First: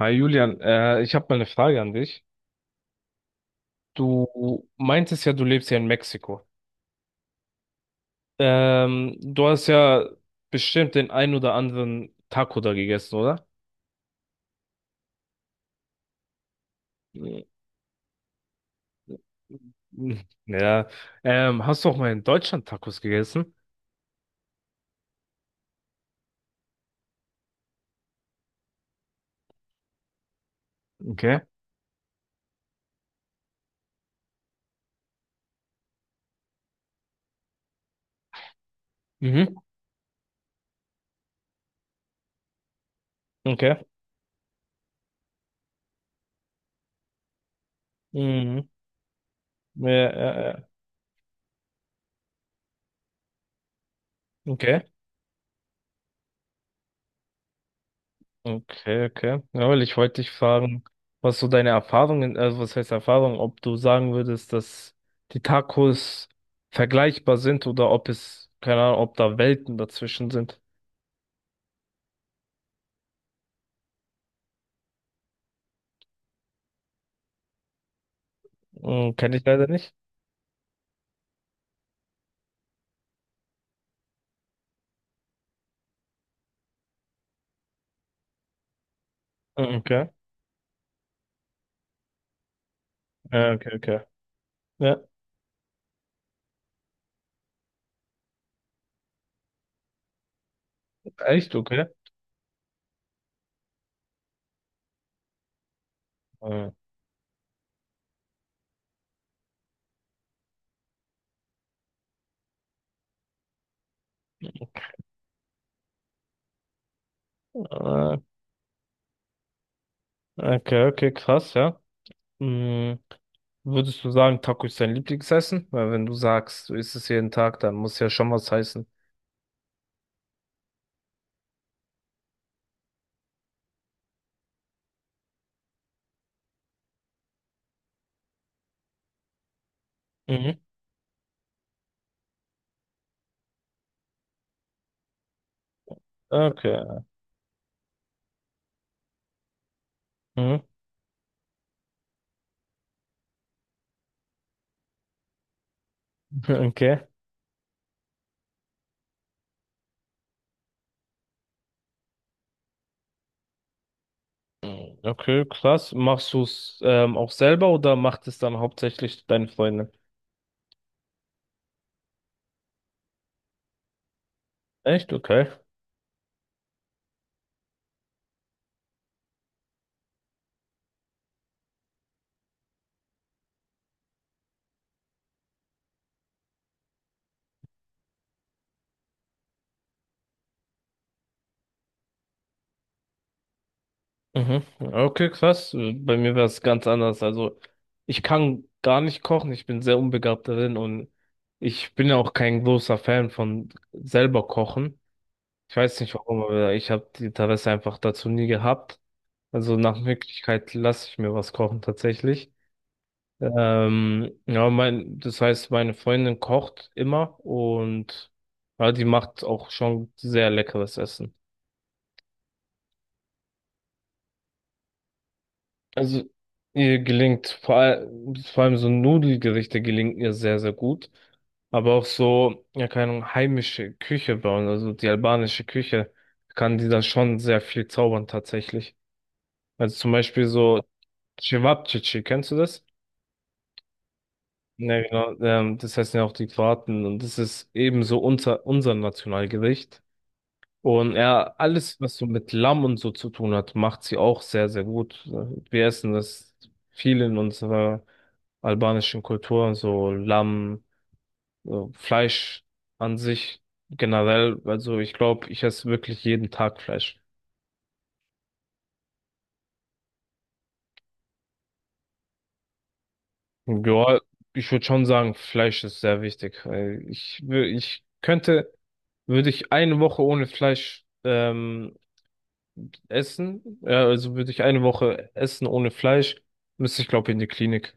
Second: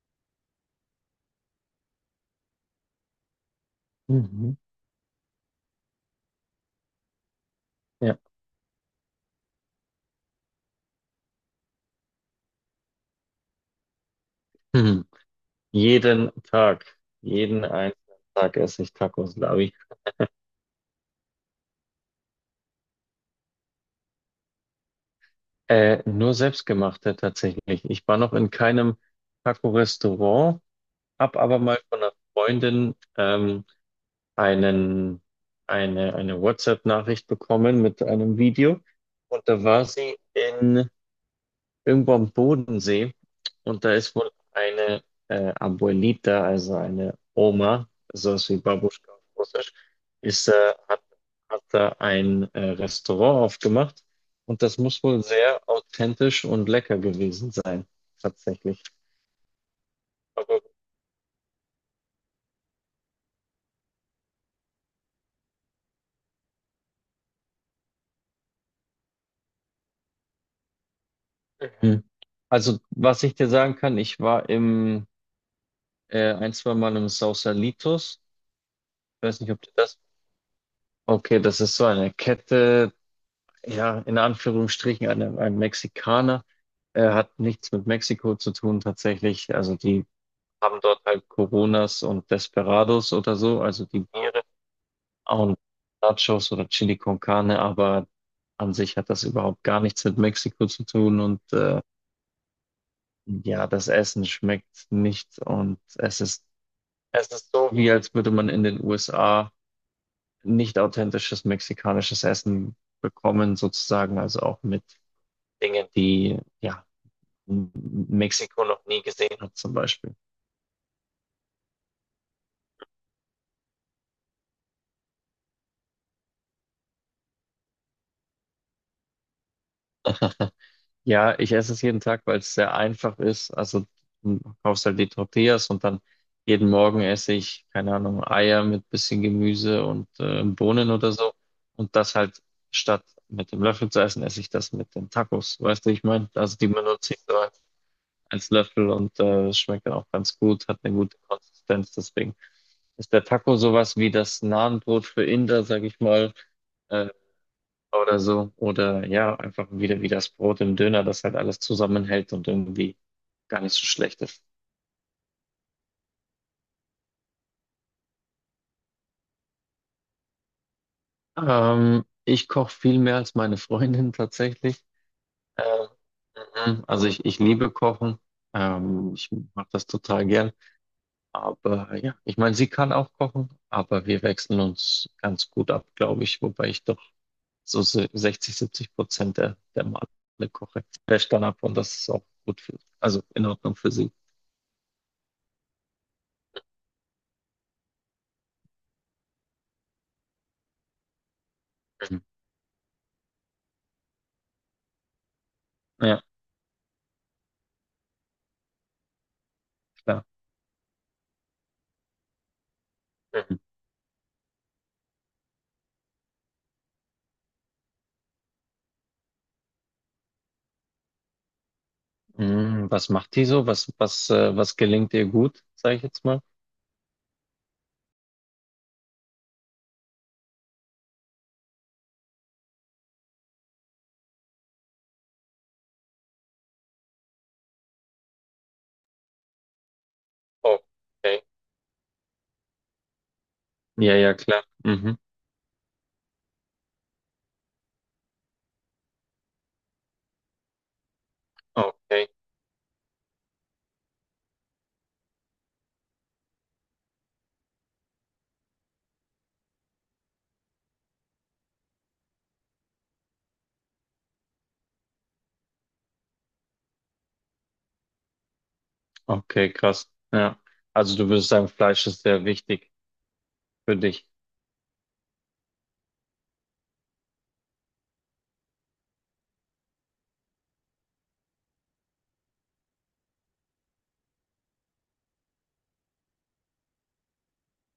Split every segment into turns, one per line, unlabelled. Hi Julian, ich habe mal eine Frage an dich. Du
Mhm.
meintest ja, du lebst ja in Mexiko.
Ja.
Du hast ja bestimmt den ein oder anderen Taco da gegessen, oder?
Mhm. Jeden Tag, jeden einzelnen Tag esse ich Tacos, glaube ich.
Mhm. Ja. Hast du auch mal in Deutschland Tacos gegessen?
Nur selbstgemachte tatsächlich. Ich war noch in keinem Taco-Restaurant,
Okay.
habe aber mal von einer Freundin einen, eine WhatsApp-Nachricht bekommen mit einem Video. Und
Mhm.
da war sie in irgendwo am Bodensee und
Okay.
da ist wohl eine Abuelita, also eine Oma, sowas wie
Mhm.
Babuschka auf Russisch,
Ja, ja,
ist,
ja.
äh, hat, hat da ein Restaurant aufgemacht, und das
Okay.
muss wohl sehr authentisch und lecker gewesen sein, tatsächlich.
Okay, okay. Ja, weil ich wollte dich
Aber,
fragen, was so deine Erfahrungen, also was heißt Erfahrung, ob du sagen würdest, dass die Tacos vergleichbar sind oder ob es, keine Ahnung, ob da Welten dazwischen sind.
mhm. Also, was ich dir sagen kann, ich war im ein, zwei Mal im Sausalitos.
Hm,
Ich
kenne
weiß
ich
nicht, ob
leider
du
nicht.
das. Okay, das ist so eine Kette, ja, in Anführungsstrichen einem Mexikaner. Hat nichts mit Mexiko zu tun tatsächlich. Also
Hm,
die
okay.
haben dort halt Coronas und Desperados oder
Ja,
so,
okay,
also die
okay.
Biere
Ja,
und Nachos oder Chili con Carne, aber an sich hat das überhaupt gar nichts mit Mexiko zu tun, und
echt, okay.
ja, das Essen schmeckt nicht, und es ist,
Hm.
es ist so, wie als würde man in den USA nicht authentisches mexikanisches Essen bekommen, sozusagen, also auch mit Dingen, die ja M-
Äh,
Mexiko noch nie gesehen hat zum Beispiel.
Okay, okay, krass, ja. Hm, würdest du sagen, Taco ist dein Lieblingsessen? Weil wenn du sagst, du isst es jeden Tag, dann muss ja schon was heißen.
Ja, ich esse es jeden Tag, weil es sehr einfach ist. Also du kaufst halt die Tortillas und dann jeden Morgen esse ich, keine Ahnung, Eier mit bisschen Gemüse und
Mhm.
Bohnen oder so. Und das halt statt mit dem Löffel zu essen, esse ich das mit den Tacos. Weißt du, ich meine, also die
Okay.
benutze ich so als Löffel, und schmeckt dann auch ganz
Mhm.
gut, hat eine gute Konsistenz. Deswegen ist der Taco sowas wie das Nahenbrot für Inder, sag ich mal.
Okay.
äh, oder so. Oder ja, einfach wieder wie das Brot im Döner, das halt alles zusammenhält und irgendwie gar nicht so schlecht ist.
Okay, krass. Machst du es auch selber oder macht es dann hauptsächlich deine Freundin?
Ich koche viel mehr als meine Freundin tatsächlich.
Echt? Okay.
Ähm, mhm. Also ich liebe Kochen. Ich mache das total gern. Aber ja, ich meine, sie kann auch kochen, aber wir wechseln uns ganz gut ab, glaube ich. Wobei ich doch so 60, 70% der Male koche. Wäscht dann ab, und das ist auch gut für, also in Ordnung für sie.
Mhm. Okay, krass. Bei mir wäre es ganz anders. Also ich kann gar nicht kochen. Ich bin sehr unbegabt darin und ich bin ja
Mhm.
auch kein großer Fan von selber kochen. Ich weiß nicht
Ja,
warum, aber ich habe die Interesse einfach dazu nie gehabt. Also nach
klar.
Möglichkeit lasse ich mir was kochen tatsächlich. Ja, das heißt, meine Freundin kocht immer und ja, die macht auch schon sehr leckeres Essen.
Hm, was macht die so? Was gelingt ihr gut, sage ich
Also
jetzt mal?
ihr gelingt vor allem so Nudelgerichte gelingen ihr sehr, sehr gut. Aber auch so, ja, keine Ahnung, heimische Küche bauen, also die albanische Küche, kann die da schon sehr viel zaubern tatsächlich. Also zum Beispiel so
Okay.
Cevapcici, kennst du das?
Ja, ja, klar.
Ja,
Mhm.
genau. Das heißen ja auch die Kroaten und das ist ebenso unser Nationalgericht. Und ja, alles, was so
Okay.
mit Lamm und so zu tun hat, macht sie auch sehr, sehr gut. Wir essen das viel in unserer albanischen Kultur, so Lamm, so Fleisch an sich generell. Also ich glaube, ich esse wirklich jeden Tag Fleisch.
Okay, krass. Ja. Also du würdest sagen, Fleisch ist sehr wichtig für
Ja,
dich.
ich würde schon sagen, Fleisch ist sehr wichtig, weil Ich, wür- ich könnte, würde ich eine Woche ohne Fleisch essen, ja, also würde ich eine Woche essen ohne Fleisch, müsste ich glaube in die Klinik.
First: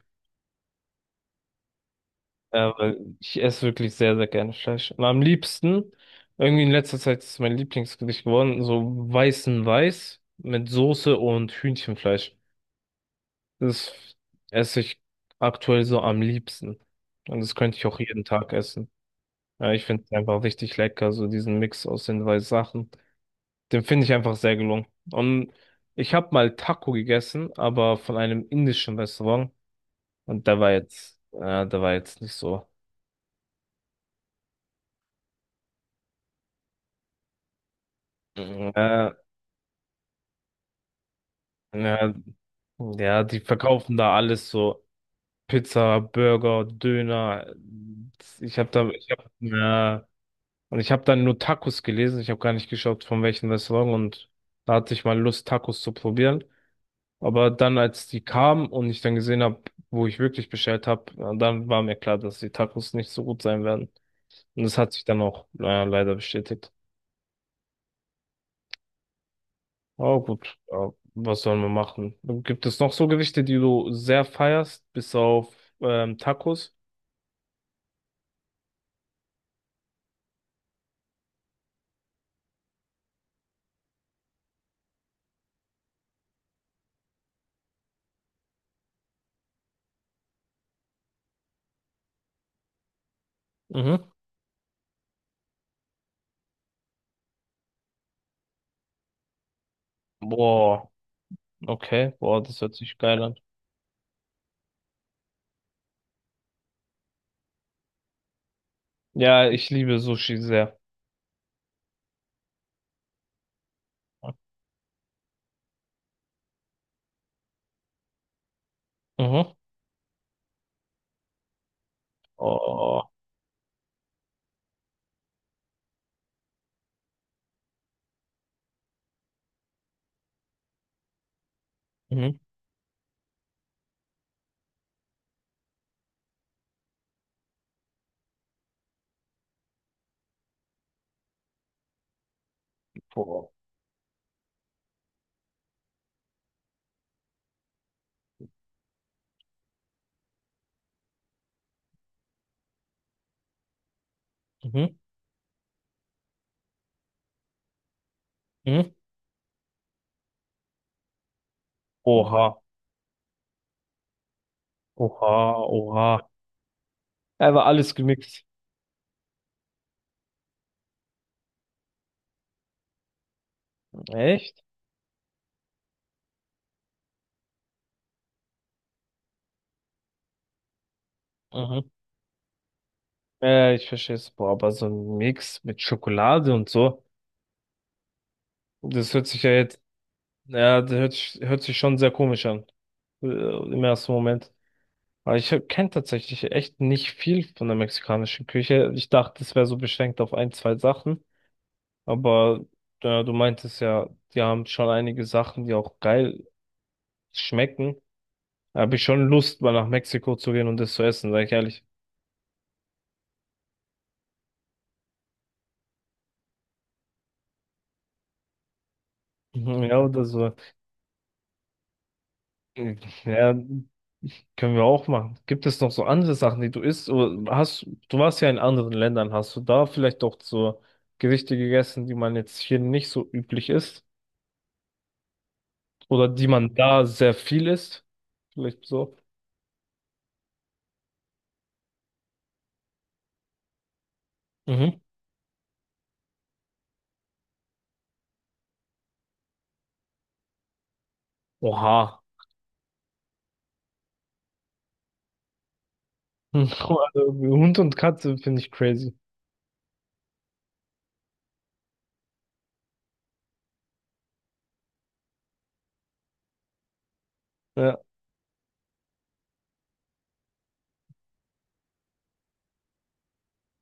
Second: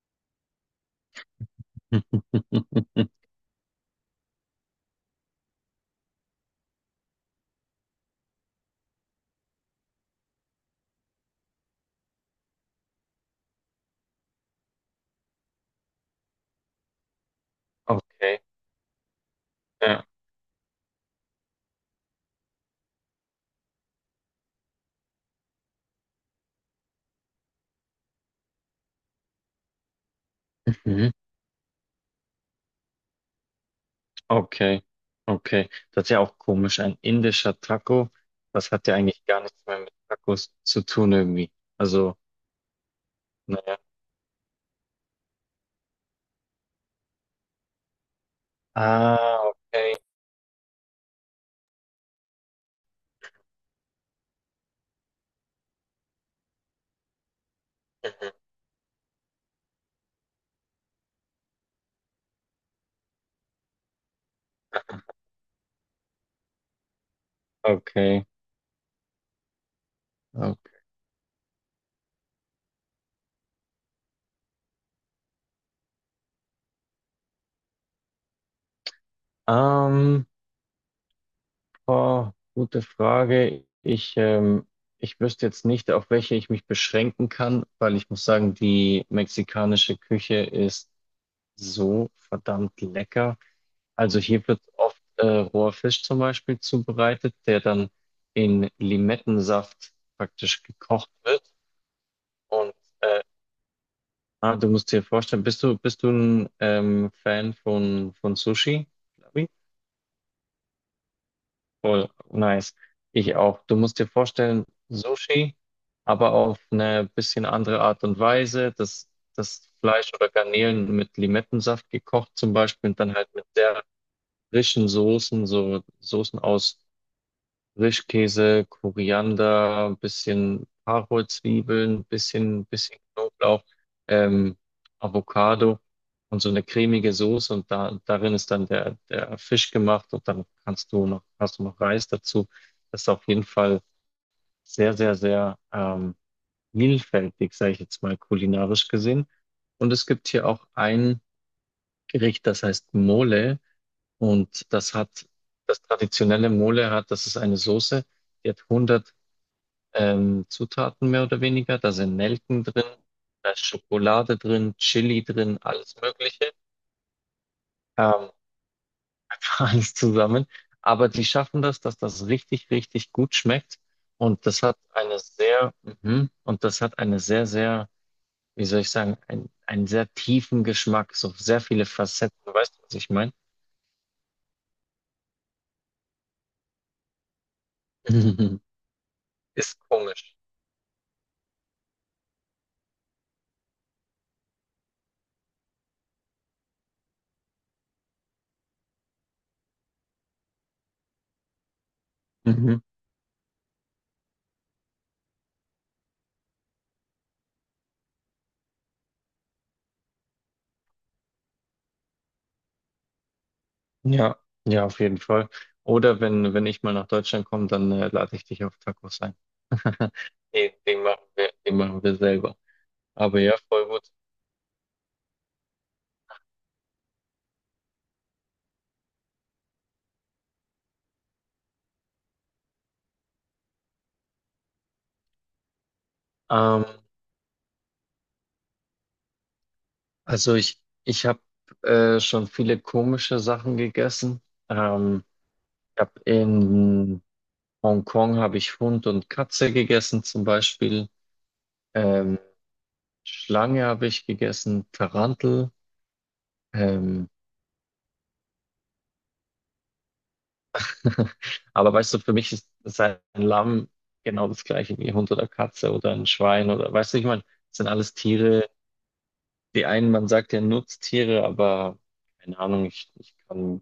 Ja, weil ich esse wirklich sehr, sehr gerne Fleisch. Und am liebsten, irgendwie in letzter Zeit ist es mein Lieblingsgericht geworden, so weißen Weiß mit Soße und Hühnchenfleisch. Das esse ich aktuell so am liebsten. Und das könnte ich auch jeden
Okay.
Tag essen. Ja, ich finde
Ja.
es einfach richtig lecker, so diesen Mix aus den zwei Sachen. Den finde ich einfach sehr gelungen. Und ich habe mal Taco gegessen, aber von einem indischen Restaurant. Und
Mhm.
da war jetzt nicht so.
Okay. Okay. Das ist ja auch komisch. Ein indischer Taco,
Mhm.
das hat ja eigentlich gar nichts mehr mit Tacos zu tun irgendwie.
Ja,
Also,
ja, die
naja.
verkaufen da alles so. Pizza, Burger, Döner. Ich habe da, ich hab,
Ah,
ja, und ich habe dann nur Tacos gelesen. Ich habe gar nicht geschaut, von welchem Restaurant. Und da hatte ich mal Lust, Tacos zu probieren. Aber dann, als die kam und ich dann gesehen habe, wo ich wirklich bestellt habe, dann war mir klar, dass die Tacos nicht so gut sein werden. Und das hat sich dann auch leider bestätigt.
okay. Okay.
Aber gut,
Okay.
ja, was sollen wir machen? Gibt es noch so Gerichte, die du sehr feierst, bis auf Tacos?
Ähm, Oh, gute Frage. Ich wüsste jetzt nicht, auf welche ich mich beschränken kann, weil ich muss sagen, die mexikanische Küche ist so verdammt lecker.
Mhm.
Also hier wird oft roher Fisch zum Beispiel zubereitet, der dann in Limettensaft praktisch
Boah,
gekocht wird.
okay, boah, das
Und
hört sich geil an.
ah, du musst dir vorstellen, bist du ein Fan von Sushi? Labi?
Ja, ich liebe Sushi sehr.
Voll nice. Ich auch. Du musst dir vorstellen, Sushi, aber auf eine bisschen andere Art und Weise. Das,
Mhm.
das Fleisch oder Garnelen mit Limettensaft gekocht zum Beispiel und
Oh,
dann halt mit sehr frischen Soßen, so Soßen aus Frischkäse, Koriander, bisschen Karotzwiebeln,
mhm.
bisschen Knoblauch, ähm, Avocado und so eine cremige Soße, und darin ist dann der Fisch gemacht, und dann kannst du noch, hast du noch Reis dazu. Das ist auf jeden
Boah.
Fall sehr, sehr, sehr vielfältig, sage ich jetzt mal kulinarisch gesehen. Und es gibt hier auch ein Gericht, das heißt Mole, und das
Mhm.
hat, das traditionelle Mole hat, das ist eine Soße, die
Mhm.
hat Zutaten mehr oder weniger. Da sind
Oha,
Nelken drin, da ist Schokolade drin, Chili
oha,
drin, alles
oha.
Mögliche,
Er war alles
ähm,
gemixt.
alles zusammen. Aber die schaffen das, dass das richtig, richtig gut schmeckt. Und
Echt?
das hat eine sehr, sehr, wie soll ich sagen, einen sehr tiefen Geschmack, so sehr viele
Mhm.
Facetten. Weißt du, was ich meine?
Ja, ich verstehe es. Boah, aber so ein Mix mit Schokolade und so, das hört sich ja
Ist
jetzt,
komisch.
ja, das hört sich schon sehr komisch an. Im ersten Moment. Aber ich kenne tatsächlich echt nicht viel von der mexikanischen Küche. Ich dachte, es wäre so beschränkt auf ein, zwei Sachen. Aber
Mhm.
du meintest ja, die haben schon einige Sachen, die auch geil schmecken. Da habe ich schon Lust, mal nach Mexiko zu gehen und das zu essen, sag ich ehrlich.
Ja, ja, auf jeden Fall. Oder wenn ich mal nach Deutschland komme, dann lade ich dich auf Tacos ein.
Mhm, ja, oder so.
Den machen wir selber. Aber
Ja,
ja, voll gut.
können wir auch machen. Gibt es noch so andere Sachen, die du isst? Oder du warst ja in anderen Ländern. Hast du da vielleicht auch so Gerichte gegessen, die man jetzt hier nicht so üblich isst? Oder die man
Ähm,
da sehr viel isst? Vielleicht so.
also ich habe schon viele komische Sachen gegessen.
Mhm.
Ähm, Ich hab in Hongkong habe ich Hund und Katze gegessen zum Beispiel.
Oha.
Ähm, Schlange habe ich gegessen, Tarantel.
Also,
Ähm,
Hund und Katze finde ich crazy.
Aber weißt du, für mich ist ein Lamm genau das gleiche wie ein Hund oder Katze oder ein Schwein, oder weißt du, ich meine, das sind
Ja.
alles Tiere. Die einen, man sagt ja Nutztiere, aber keine Ahnung,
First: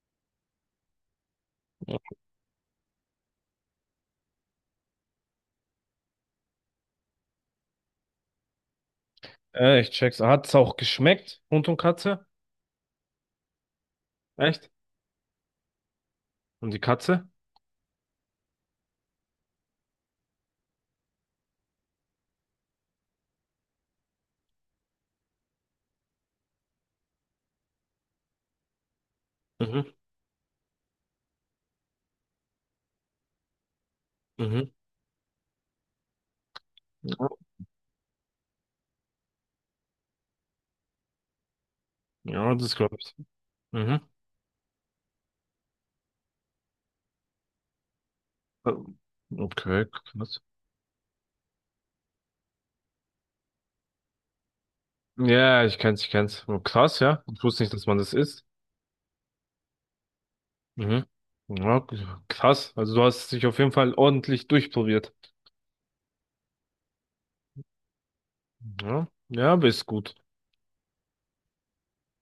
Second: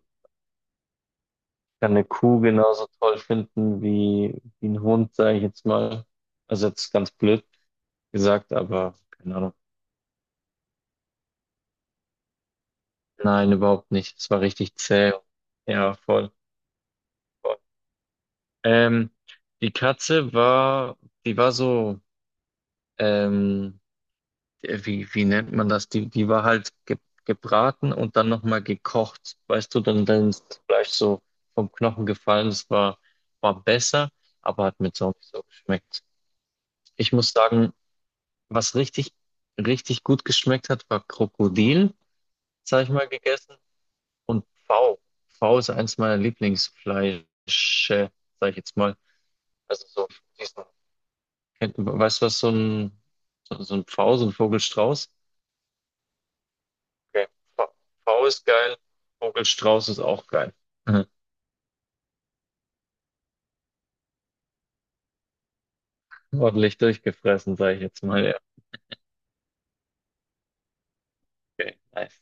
kann eine Kuh genauso toll finden wie, wie ein Hund, sage ich jetzt mal. Also jetzt ganz blöd gesagt, aber keine Ahnung.
Ich check's. Hat es auch geschmeckt? Hund und Katze?
Nein, überhaupt nicht. Es war
Echt?
richtig zäh. Ja, voll.
Und die Katze?
Voll. Ähm, Die Katze war, die war so. Ähm, Wie, wie nennt man das? Die war halt ge gebraten und dann nochmal gekocht. Weißt du,
Mhm.
dann ist das Fleisch so vom Knochen gefallen. Das war, war besser, aber
Mhm.
hat mir so nicht so geschmeckt. Ich muss sagen, was richtig, richtig gut geschmeckt hat, war Krokodil,
Ja,
das
das
habe ich
glaube
mal
ich.
gegessen.
Mhm.
Und Pfau. Pfau ist eins meiner Lieblingsfleische, sage ich jetzt mal.
Ähm,
Also
Okay,
so
krass.
diesen, weißt du, was so so ein Pfau, so ein Vogelstrauß?
Ja, ich kenn's, ich kenn's. Oh, krass, ja.
Okay.
Ich wusste
V
nicht, dass man das
V
isst.
ist geil, Vogelstrauß ist auch geil.
Mhm. Ja, k- Krass. Also du hast dich auf jeden Fall ordentlich durchprobiert.
Ordentlich durchgefressen, sage ich jetzt mal. Ja,
Ja, ja, aber ist gut.
okay, nice.